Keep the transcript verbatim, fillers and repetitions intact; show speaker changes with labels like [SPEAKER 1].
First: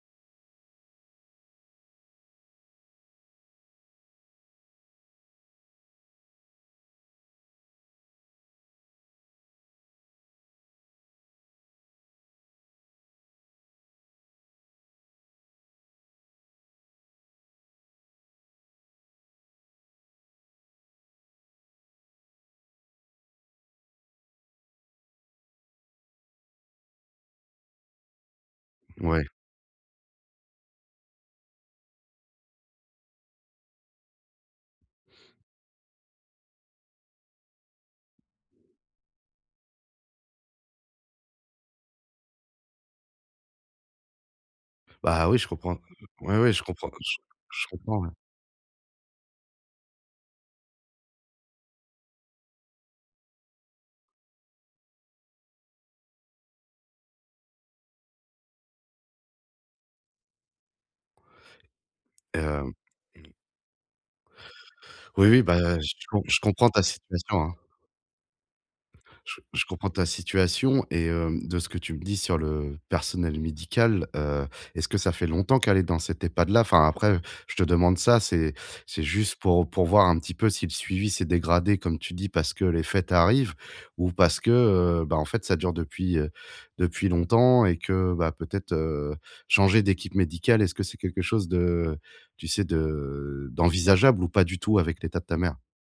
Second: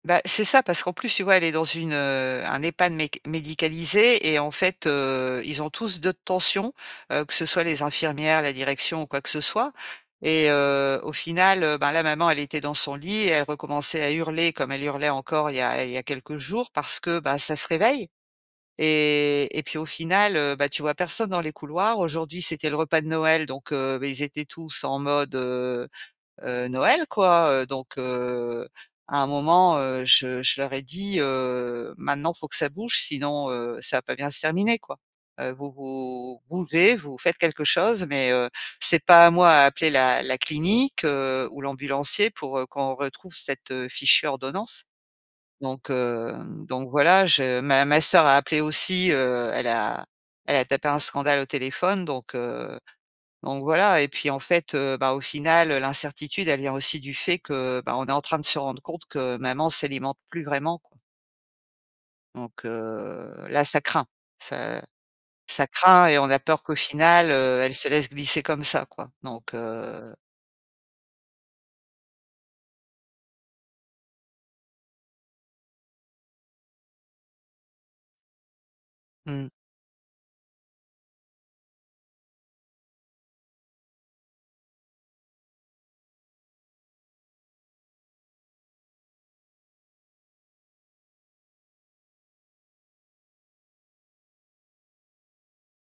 [SPEAKER 1] Bah, c'est ça, parce qu'en plus, tu vois, elle est dans une, heu, un EHPAD mec médicalisé et en fait, heu, ils ont tous deux de tension, heu, que ce soit les infirmières, la direction ou quoi que ce soit. Et heu, au final, heu, bah là, maman, elle était dans son lit et elle recommençait à hurler, comme elle hurlait encore, il y a il y a quelques jours parce que, bah, ça se réveille. Et et puis, au final, heu, bah, tu vois personne dans les couloirs. Aujourd'hui, c'était le repas de Noël, donc, heu, beh, ils étaient tous en mode, heu heu, Noël, quoi, heu, donc, heu, à
[SPEAKER 2] Ouais.
[SPEAKER 1] un moment, heu, je je leur ai dit, heu: «Maintenant, faut que ça bouge, sinon, heu, ça va pas bien se terminer, quoi. Heu, vous vous bougez, vous faites quelque chose, mais, heu, c'est pas à moi à appeler la la clinique, heu, ou l'ambulancier pour, heu, qu'on retrouve cette, heu, fichue ordonnance».
[SPEAKER 2] Bah oui, je comprends.
[SPEAKER 1] Donc heu,
[SPEAKER 2] Oui, oui, je
[SPEAKER 1] donc
[SPEAKER 2] comprends. J
[SPEAKER 1] voilà, je
[SPEAKER 2] je
[SPEAKER 1] ma ma
[SPEAKER 2] comprends, ouais.
[SPEAKER 1] sœur a appelé aussi, heu, elle a elle a tapé un scandale au téléphone, donc, heu, donc voilà. Et puis, en fait, heu, bah, au final, l'incertitude, elle vient aussi du fait que, bah, on est en train de se rendre compte que maman s'alimente plus vraiment, quoi. Donc
[SPEAKER 2] Hem,
[SPEAKER 1] heu,
[SPEAKER 2] mmh.
[SPEAKER 1] là, ça craint! Ca
[SPEAKER 2] Oui, oui,
[SPEAKER 1] ça
[SPEAKER 2] bah, je
[SPEAKER 1] craint et
[SPEAKER 2] com
[SPEAKER 1] on a
[SPEAKER 2] je
[SPEAKER 1] peur
[SPEAKER 2] comprends
[SPEAKER 1] qu'au
[SPEAKER 2] ta
[SPEAKER 1] final,
[SPEAKER 2] situation, hein.
[SPEAKER 1] heu, elle se laisse glisser comme ça, quoi,
[SPEAKER 2] Je
[SPEAKER 1] donc,
[SPEAKER 2] je comprends ta
[SPEAKER 1] heu.
[SPEAKER 2] situation et heu, de ce que tu me dis sur le personnel médical. Heu, est-ce que ça fait longtemps qu'elle est dans cet EHPAD là? Enfin après, je te demande ça, c'est c'est juste
[SPEAKER 1] Mmh.
[SPEAKER 2] pour pour voir un petit peu si le suivi s'est dégradé comme tu dis, parce que les fêtes arrivent ou parce que, heu, ben, en fait ça dure depuis depuis longtemps et que peut-être, heu, changer d'équipe médicale, est-ce que c'est quelque chose de, tu sais, de d'envisageable ou pas du tout, avec l'état de ta mère?